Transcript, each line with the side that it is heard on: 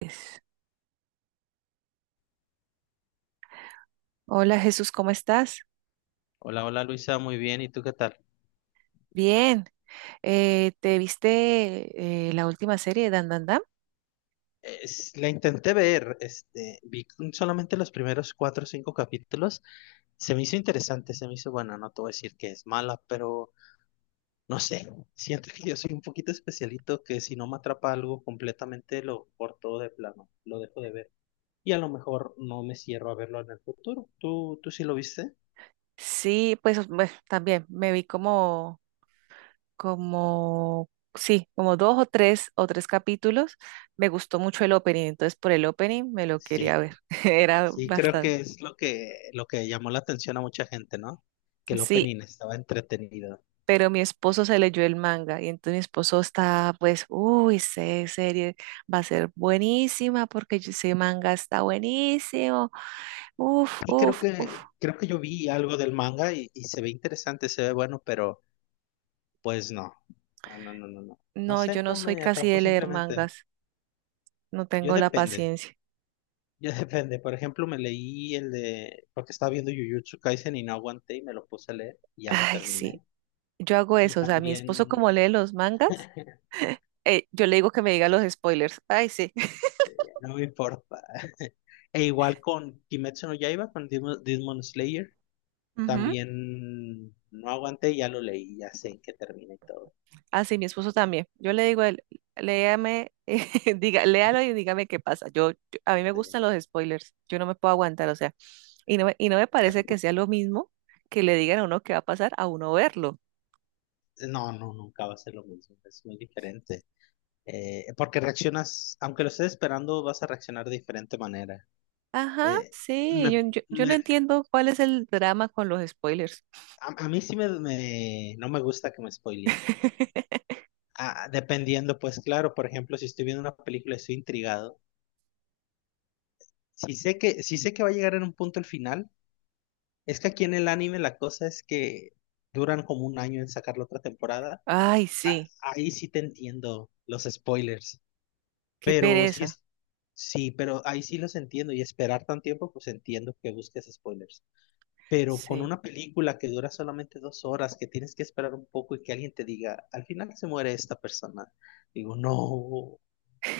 right: Pues, hola, Jesús, ¿cómo estás?
left: Hola, hola Luisa, muy bien. ¿Y tú qué tal?
right: Bien. ¿Te viste la última serie de Dan Dan Dan?
left: La intenté ver, vi solamente los primeros cuatro o cinco capítulos. Se me hizo interesante, se me hizo buena. No te voy a decir que es mala, pero no sé. Siento que yo soy un poquito especialito que si no me atrapa algo completamente lo corto de plano, lo dejo de ver. Y a lo mejor no me cierro a verlo en el futuro. ¿Tú sí lo viste?
right: Sí, pues bueno, también me vi como, sí, como dos o tres capítulos. Me gustó mucho el opening, entonces por el opening me lo quería
left: Sí,
right: ver. Era
left: sí, creo que
right: bastante.
left: es lo que, llamó la atención a mucha gente, ¿no? Que el
right: Sí,
left: opening estaba entretenido.
right: pero mi esposo se leyó el manga y entonces mi esposo está, pues, uy, esa serie va a ser buenísima porque ese manga está buenísimo. Uf,
left: Y creo
right: uf, uf.
left: que, creo que yo vi algo del manga y se ve interesante, se ve bueno, pero pues no. Ah, no, no, no, no. No
right: No, yo
left: sé,
right: no
left: no
right: soy
left: me
right: casi
left: atrapó
right: de leer
left: simplemente.
right: mangas. No
left: Yo
right: tengo la
left: depende,
right: paciencia.
left: yo depende. Por ejemplo, me leí el de, porque estaba viendo Jujutsu Kaisen y no aguanté y me lo puse a leer y ya lo
right: Ay,
left: terminé.
right: sí. Yo hago
left: Y
right: eso. O sea, mi esposo como
left: también
right: lee los mangas, yo le digo que me diga los spoilers. Ay, sí.
left: no me importa. E igual con Kimetsu no Yaiba, con Demon Slayer,
right: Ujú.
left: también no aguanté y ya lo leí, ya sé en qué termina y todo.
right: Ah, sí, mi esposo también. Yo le digo, a él, léame, diga, léalo y dígame qué pasa. A mí me
left: Sí.
right: gustan los spoilers. Yo no me puedo aguantar, o sea, y no me parece que sea lo mismo que le digan a uno qué va a pasar a uno verlo.
left: No, no, nunca va a ser lo mismo, es muy diferente. Porque reaccionas, aunque lo estés esperando, vas a reaccionar de diferente manera.
right: Ajá,
left: Eh,
right: sí,
left: me,
right: yo no
left: me-
right: entiendo cuál es el drama con los spoilers.
left: a mí sí no me gusta que me spoileen. Dependiendo, pues claro, por ejemplo, si estoy viendo una película y estoy intrigado, si sé que va a llegar en un punto el final, es que aquí en el anime la cosa es que duran como un año en sacar la otra temporada,
right: Ay, sí,
left: ahí sí te entiendo los spoilers.
right: qué
left: Pero sí
right: pereza.
left: es, sí, pero ahí sí los entiendo y esperar tan tiempo, pues entiendo que busques spoilers. Pero con
right: Sí.
left: una película que dura solamente 2 horas, que tienes que esperar un poco y que alguien te diga, al final se muere esta persona. Digo, no,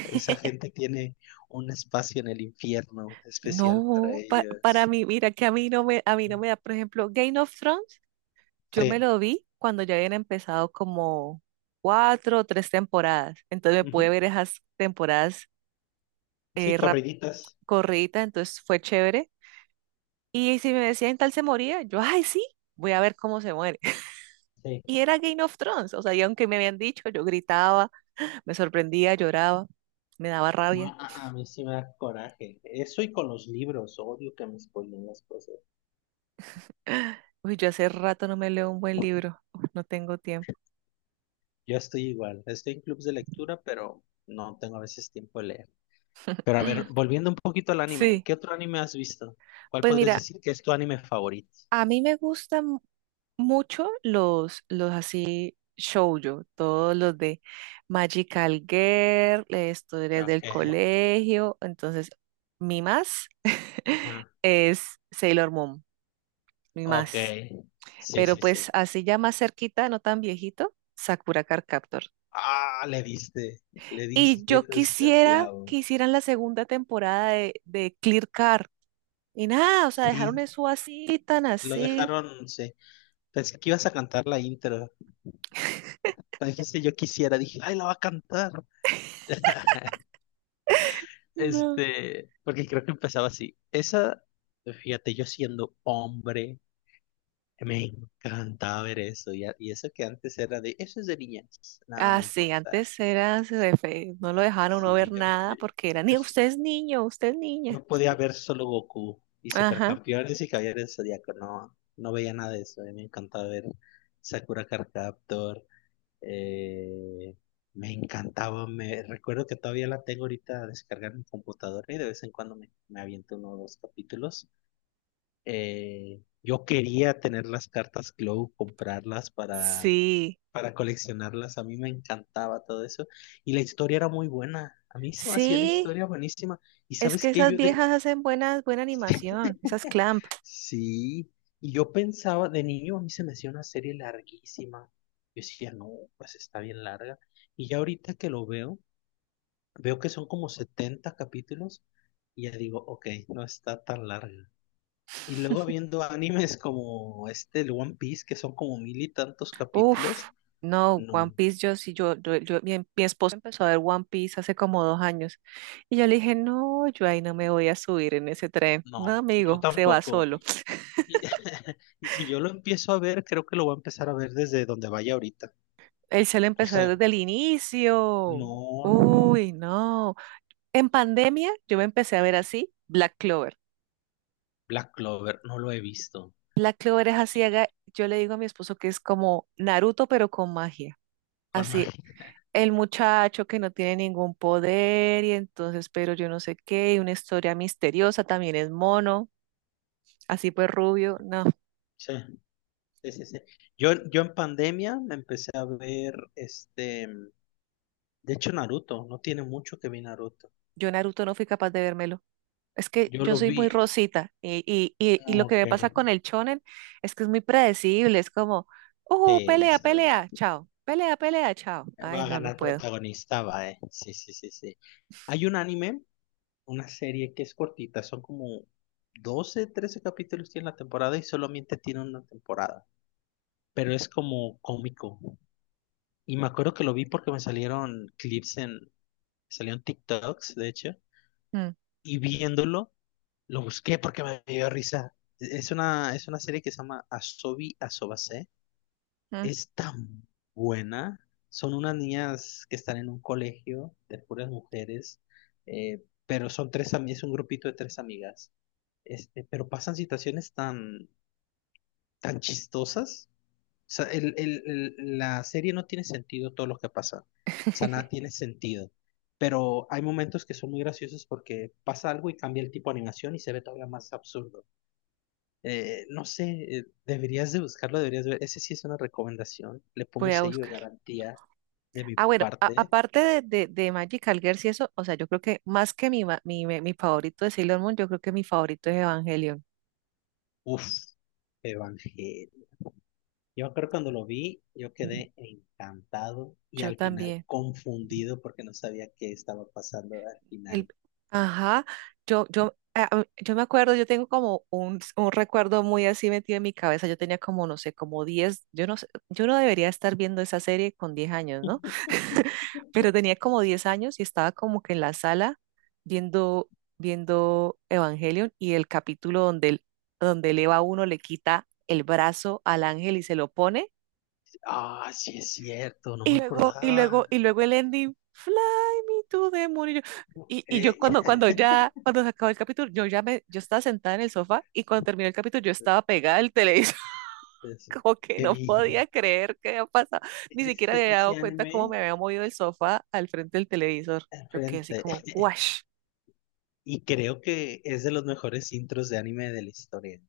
left: esa gente tiene un espacio en el infierno especial para
right: No, para
left: ellos.
right: mí, mira que a mí no me da, por ejemplo, Game of Thrones. Yo me
left: Sí,
right: lo vi cuando ya habían empezado como cuatro o tres temporadas. Entonces me pude
left: ujú.
right: ver esas temporadas
left: Sí,
right: eh, rap-
left: corriditas.
right: corriditas, entonces fue chévere. Y si me decían tal se moría, yo, ay, sí, voy a ver cómo se muere.
left: Sí.
right: Y era Game of Thrones, o sea, y aunque me habían dicho, yo gritaba, me sorprendía, lloraba, me daba
left: No,
right: rabia.
left: a mí sí me da coraje. Eso y con los libros, odio que me spoilen las cosas.
right: Uy, yo hace rato no me leo un buen libro. Uf, no tengo tiempo.
left: Yo estoy igual, estoy en clubs de lectura, pero no tengo a veces tiempo de leer. Pero a ver, volviendo un poquito al anime,
right: Sí,
left: ¿qué otro anime has visto? ¿Cuál
right: pues
left: podrías
right: mira,
left: decir que es tu anime favorito?
right: a mí me gustan mucho los así shoujo, todos los de Magical Girl, historias
left: Ok,
right: del colegio. Entonces, mi más
left: ajá,
right: es Sailor Moon, mi
left: ok,
right: más.
left: sí,
right: Pero
left: sí, sí.
right: pues así ya más cerquita, no tan viejito, Sakura Card Captor.
left: Ah, le
right: Y
left: diste
right: yo
left: justo al
right: quisiera
left: clavo.
right: que hicieran la segunda temporada de Clear Car. Y nada, o sea, dejaron
left: Sí,
right: eso así, tan
left: lo
right: así.
left: dejaron, sí. Pensé que ibas a cantar la intro. Dijiste yo quisiera, dije, ay, la va a cantar.
right: No.
left: Porque creo que empezaba así. Esa, fíjate, yo siendo hombre. Me encantaba ver eso. Y eso que antes era eso es de niñas. Nada me
right: Así,
left: importa.
right: antes era, no lo dejaron uno ver
left: Sí,
right: nada porque era, ni
left: yo-
right: usted es niño, usted es niña.
left: yo podía ver solo Goku y
right: Ajá,
left: Supercampeones y Caballeros del Zodíaco. No, no veía nada de eso. A mí me encantaba ver Sakura Card Captor. eh, me encantaba. Me recuerdo que todavía la tengo ahorita descargada en mi computadora y de vez en cuando me aviento uno o dos capítulos. Yo quería tener las cartas Glow, comprarlas para
right: sí,
left: para coleccionarlas. A mí me encantaba todo eso. Y la historia era muy buena. A mí se me hacía la
right: sí,
left: historia buenísima. Y
right: es
left: sabes
right: que
left: qué,
right: esas
left: yo de...
right: viejas hacen buena, buena animación, esas Clamp.
left: Sí, y yo pensaba, de niño a mí se me hacía una serie larguísima. Yo decía, no, pues está bien larga. Y ya ahorita que lo veo, veo que son como 70 capítulos y ya digo, ok, no está tan larga. Y luego viendo animes como este, el One Piece, que son como 1.000 y tantos
right: Uf,
left: capítulos,
right: no, One
left: no,
right: Piece, yo sí, mi esposo empezó a ver One Piece hace como 2 años y yo le dije, no, yo ahí no me voy a subir en ese tren. No,
left: no, yo
right: amigo, se va
left: tampoco.
right: solo.
left: Y, y si yo lo empiezo a ver, creo que lo voy a empezar a ver desde donde vaya ahorita.
right: Él se lo
left: O
right: empezó
left: sea,
right: desde el inicio.
left: no, no, no.
right: Uy, no. En pandemia yo me empecé a ver así Black Clover.
left: Black Clover, no lo he visto.
right: Black Clover es así,
left: Y
right: yo le digo a mi esposo que es como Naruto, pero con magia.
left: con Mari.
right: Sí, el muchacho que no tiene ningún poder y entonces, pero yo no sé qué, y una historia misteriosa, también es mono, así pues rubio. No,
left: Sí, sí, sí, sí. Yo en pandemia me empecé a ver. De hecho, Naruto. No tiene mucho que vi Naruto.
right: yo Naruto no fui capaz de vérmelo. Es que
left: Yo
right: yo
left: lo
right: soy muy
left: vi.
right: rosita y lo que
left: Ok.
right: me pasa con el shonen es que es muy predecible, es como,
left: Sí, ya
right: pelea,
left: sabes.
right: pelea, chao, pelea, pelea, chao.
left: Va
right: Ay,
left: a
right: no, no
left: ganar
right: puedo.
left: protagonista. Sí, sí, sí, sí. Hay un anime una serie que es cortita, son como 12 13 capítulos tiene la temporada y solamente tiene una temporada, pero es como cómico. Y me acuerdo que lo vi porque me salieron salieron TikToks, de hecho,
right: Mm,
left: y viéndolo, lo busqué porque me dio risa. Es una serie que se llama Asobi Asobase.
right: mm,
left: Es tan buena. Son unas niñas que están en un colegio de puras mujeres, pero son tres amigas, es un grupito de tres amigas. Pero pasan situaciones tan, tan chistosas. O sea, La serie no tiene sentido todo lo que pasa. O sea, nada tiene sentido. Pero hay momentos que son muy graciosos porque pasa algo y cambia el tipo de animación y se ve todavía más absurdo. No sé, deberías de buscarlo, deberías de ver. Ese sí es una recomendación. Le pongo
right: Voy a
left: sello de
right: buscar.
left: garantía de mi
right: Ah, bueno,
left: parte.
right: aparte de Magical Girls y eso, o sea, yo creo que más que mi, ma- mi favorito de Sailor Moon, yo creo que mi favorito es Evangelion.
left: Uf, Evangelio. Yo creo que cuando lo vi, yo quedé encantado y
right: Yo
left: al final
right: también.
left: confundido porque no sabía qué estaba pasando al
right: El,
left: final.
right: ajá, yo me acuerdo, yo tengo como un recuerdo muy así metido en mi cabeza. Yo tenía como, no sé, como 10. Yo no sé, yo no debería estar viendo esa serie con 10 años, ¿no? Pero tenía como 10 años y estaba como que en la sala viendo, viendo Evangelion y el capítulo donde, donde el Eva uno le quita el brazo al ángel y se lo pone.
left: Ah, sí es cierto, no me
right: Y luego, y luego,
left: acordaba.
right: y luego el ending, Fly me to the moon. Y yo
left: Eh,
right: cuando, ya, cuando se acabó el capítulo, yo estaba sentada en el sofá y cuando terminó el capítulo yo estaba pegada al televisor,
left: es-
right: como que
left: que
right: no
left: vi
right: podía creer que había pasado. Ni siquiera
left: ese,
right: me había
left: ese
right: dado cuenta cómo
left: anime
right: me había movido el sofá al frente del televisor.
left: al
right: Yo quedé así
left: frente.
right: como, guash.
left: Y creo que es de los mejores intros de anime de la historia.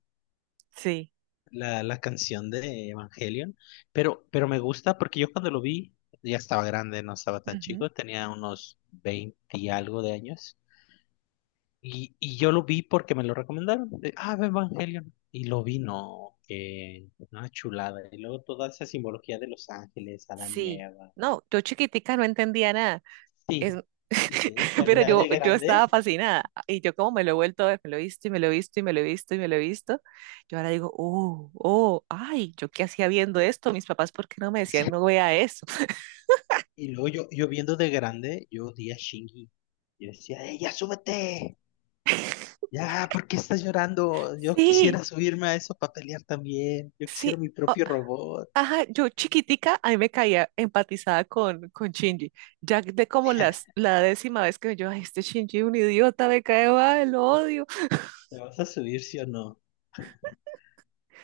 right: Sí.
left: La canción de Evangelion. Pero me gusta porque yo cuando lo vi ya estaba grande, no estaba tan
right: Ujú,
left: chico, tenía unos 20 y algo de años. Y yo lo vi porque me lo recomendaron. De, ah, ve Evangelion. Y lo vi, no, que una chulada. Y luego toda esa simbología de Los Ángeles, Adán y
right: sí.
left: Eva.
right: No, yo chiquitica no entendía nada. Es,
left: Sí, sí, sí, sí, pero
right: pero
left: ya de
right: yo
left: grande.
right: estaba fascinada y yo como me lo he vuelto a ver, me lo he visto y me lo he visto y me lo he visto y me lo he visto, yo ahora digo, oh, oh, ay, ¿yo qué hacía viendo esto? Mis papás, ¿por qué no me
left: Sí.
right: decían no vea eso?
left: Y luego yo, viendo de grande, yo odié a Shinji. Yo decía, ¡eh, ya súbete! Ya, ¿por qué estás llorando? Yo
right: Sí,
left: quisiera subirme a eso para pelear también. Yo quisiera
right: sí,
left: mi
right: oh,
left: propio robot.
right: ajá, yo chiquitica, a mí me caía empatizada con Shinji, ya de como la 10.ª vez que yo, ay, este Shinji es un idiota, me cae mal, lo odio,
left: ¿Te vas a subir, sí o no?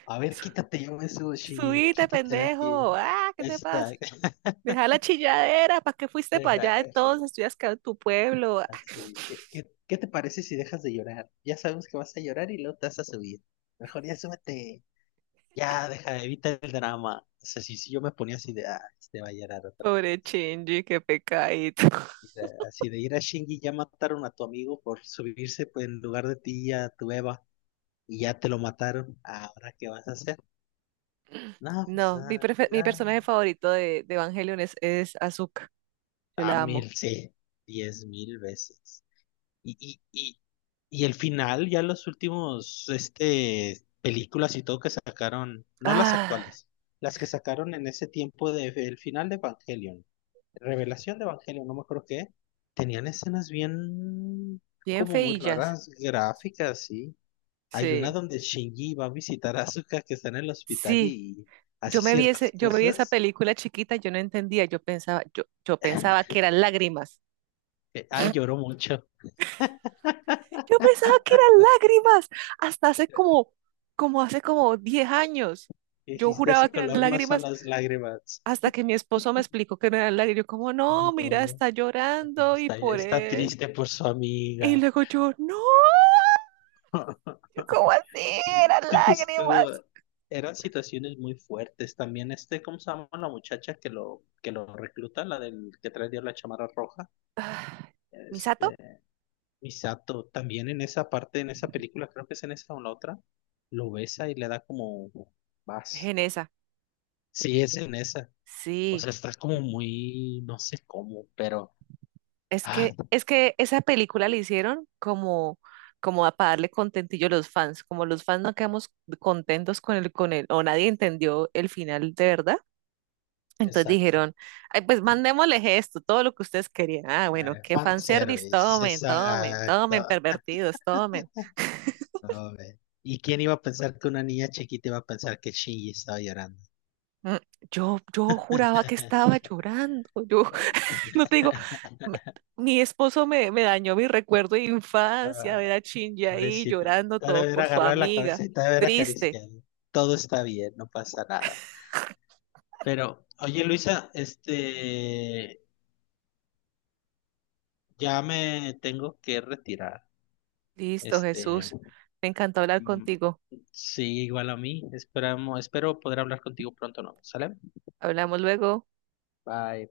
left: A ver,
right: su,
left: quítate, yo me subo, Shinji.
right: subite,
left: Quítate de aquí.
right: pendejo, ah, ¿qué te pasa?
left: Exacto.
right: Deja la chilladera, ¿para qué fuiste para
left: Deja,
right: allá de todos?
left: así,
right: Estudias que en tu pueblo.
left: así. ¿Qué, qué, qué te parece si dejas de llorar? Ya sabemos que vas a llorar y luego te vas a subir. Mejor ya súbete. Ya, deja, evita el drama. O sea, si yo me ponía así de, ah, este va a llorar
right: Ah,
left: otra vez.
right: pobre Shinji, qué pecadito.
left: Mira, así de ir a Shinji, ya mataron a tu amigo por subirse pues, en lugar de ti a tu Eva y ya te lo mataron. ¿Ahora qué vas a hacer? No, pues,
right: No,
left: ah,
right: mi
left: ya.
right: personaje favorito de Evangelion es Asuka. Yo
left: A
right: la amo.
left: mil, sí. 10.000 veces. Y, y, y, y el final, ya los últimos, películas y todo que sacaron, no las
right: Ah,
left: actuales, las que sacaron en ese tiempo de, el final de Evangelion, Revelación de Evangelion, no me acuerdo qué, tenían escenas bien,
right: bien
left: como muy
right: feillas.
left: raras, gráficas, sí. Hay una
right: Sí,
left: donde Shinji va a visitar a Asuka que está en el hospital
right: sí.
left: y hace ciertas
right: Yo me vi esa
left: cosas.
right: película chiquita, yo no entendía, yo pensaba, yo pensaba que eran lágrimas.
left: Que, ay, lloró mucho.
right: Yo pensaba que eran lágrimas. Hasta hace como hace como 10 años.
left: Y
right: Yo
left: dijiste,
right: juraba
left: ese
right: que eran
left: color no son
right: lágrimas.
left: las lágrimas.
right: Hasta que mi esposo me explicó que no era el lago, yo como, no, mira,
left: No.
right: está llorando y
left: Está,
right: por
left: está
right: él.
left: triste por su
right: Y
left: amiga.
right: luego yo, no, yo, ¿cómo así?
left: Sí,
right: Eran
left: tipo,
right: lágrimas.
left: eran situaciones muy fuertes. También, ¿cómo se llama la muchacha que lo, recluta? La del que trae la chamarra roja.
right: ¿Misato?
left: Este, Misato, también en esa parte, en esa película, creo que es en esa o en la otra, lo besa y le da como vas.
right: Genesa.
left: Sí, es en esa. O
right: Sí,
left: sea, está como muy, no sé cómo, pero. Ah,
right: es que esa película la hicieron como, como para darle contentillo a los fans. Como los fans no quedamos contentos con el, o nadie entendió el final de verdad. Entonces
left: exacto.
right: dijeron, ay, pues mandémosle esto, todo lo que ustedes querían. Ah, bueno,
left: Eh,
right: qué fanservice,
left: fanservice,
right: tomen, tomen,
left: exacto.
right: tomen, pervertidos, tomen.
left: No, ve. ¿Y quién iba a pensar que una niña chiquita iba a pensar que Shinji estaba llorando?
right: Mm, yo juraba que estaba llorando. Yo no te digo, me- mi esposo me dañó mi recuerdo de infancia, ver
left: Ah,
right: a Shinji ahí
left: pobrecita.
right: llorando
left: Te ha de
right: todo
left: haber
right: por su
left: agarrado la
right: amiga.
left: cabeza y te ha de haber
right: Triste.
left: acariciado. Todo está bien, no pasa nada. Pero, oye, Luisa, ya me tengo que retirar.
right: Listo,
left: Este,
right: Jesús. Me encantó hablar
left: mm,
right: contigo.
left: sí, igual a mí. Espero poder hablar contigo pronto, ¿no? ¿Sale?
right: Hablamos luego.
left: Bye.